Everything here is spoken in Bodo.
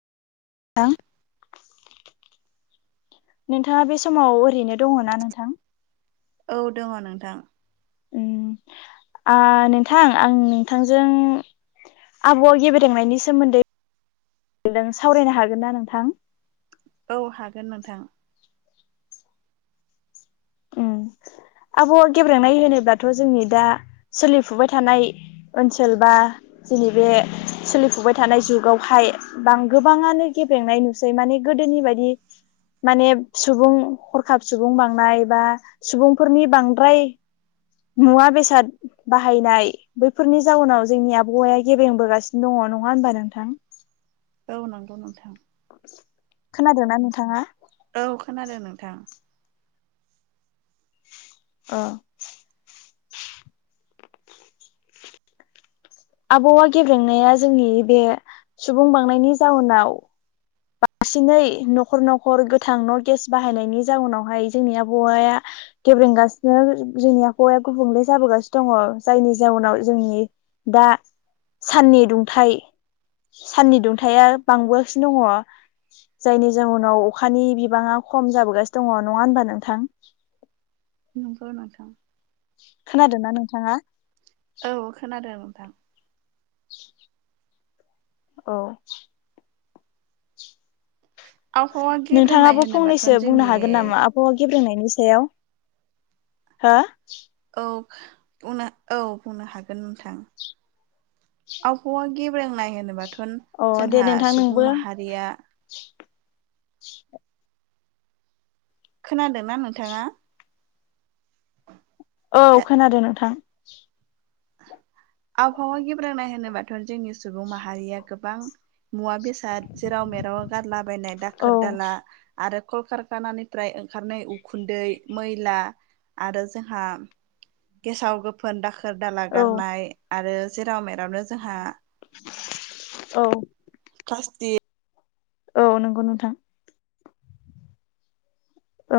थां नोंथांङा बे समाव ओरैनो दङ ना नोंथां? औ दङ नोंथां उम आ नोंथां आं नोंथांजों आबहावा गेब्रेंनायनि सोमोन्दै [unintelligible] सावरायनो हागोन ना नोंथां? औ हागोन नोंथां। उम आबहावा गेब्रेंनाय होनोब्लाथ जोंनि दा सोलिफुबाय थानाय। ओनसोल बा जोंनि बे सोलिफुबाय थानाय जुगावहाय। बां गोबाङानो गेबेंनाय नुसै माने गोदोनि बायदि माने सुबुं हरखाब सुबुं बांनाय बा सुबुंफोरनि बांद्राय मुवा बेसाद, बाहायनाय बैफोरनि जाउनाव जोंनि आबहावाया गेबेंबोगासिनो दङ नङा होनबा नोंथां? औ नांगौ नोंथां। खोनादोंना नोंथाङा? औ खोनादों नोंथां। ओ आबहावा गेब्रेंनाया जोंनि बे सुबुं बांनायनि जाउनाव बांसिनै नखर नखर गोथां न गेस बाहायनायनि जाउनाव हाय जोंनि आबहावाया गेब्रेंगासिनो जोंनि आबहावाया गुबुंले जाबोगासिनो दङ जायनि जाउनाव जोंनि - दा साननि दुंथाइ साननि दुंथाया बांबोगासिनो दङ। जायनि जउनाव अखानि बिबाङा खम जाबोगासिनो दङ नङा होनबा नोंथां? नोंगौ नोंथां। खोनादों ना नोंथाङा? औ खोनादों नोंथां। [inaudible] औ आबहावा गेब्रेनाय नोंथाङाबो होनोबाथ' फंनैसो बुंनो जोंनि हागोन नामा आबहावा गेब्रोंनायनि सायाव हो? औ बुंनो औ बुंनो हागोन नोंथां। आबहावा गेब्रोंनाय होनोबाथ' अ दे जोंहा नोंथां सुबुं नोंबो माहारिया। खोनादोंना नोंथाङा? औ खोनादों नोंथां। [inaudible] आबहावा गेब्रांनाय होनोबाथ' जोंनि सुबुं माहारिया गोबां मुवा बेस थार जेराव मेराव गारलाबायनाय औ दाखोर दाला। आरो कलकारखानानिफ्राय ओंखारनाय उखुन्दै मैला। आरो जोंहा गेसाव गोफोन दाखोर दाला औ गारनाय आरो जेराव मेरावनो जोंहा औ फ्लासथिग। औ नंगौ नोंथां। औ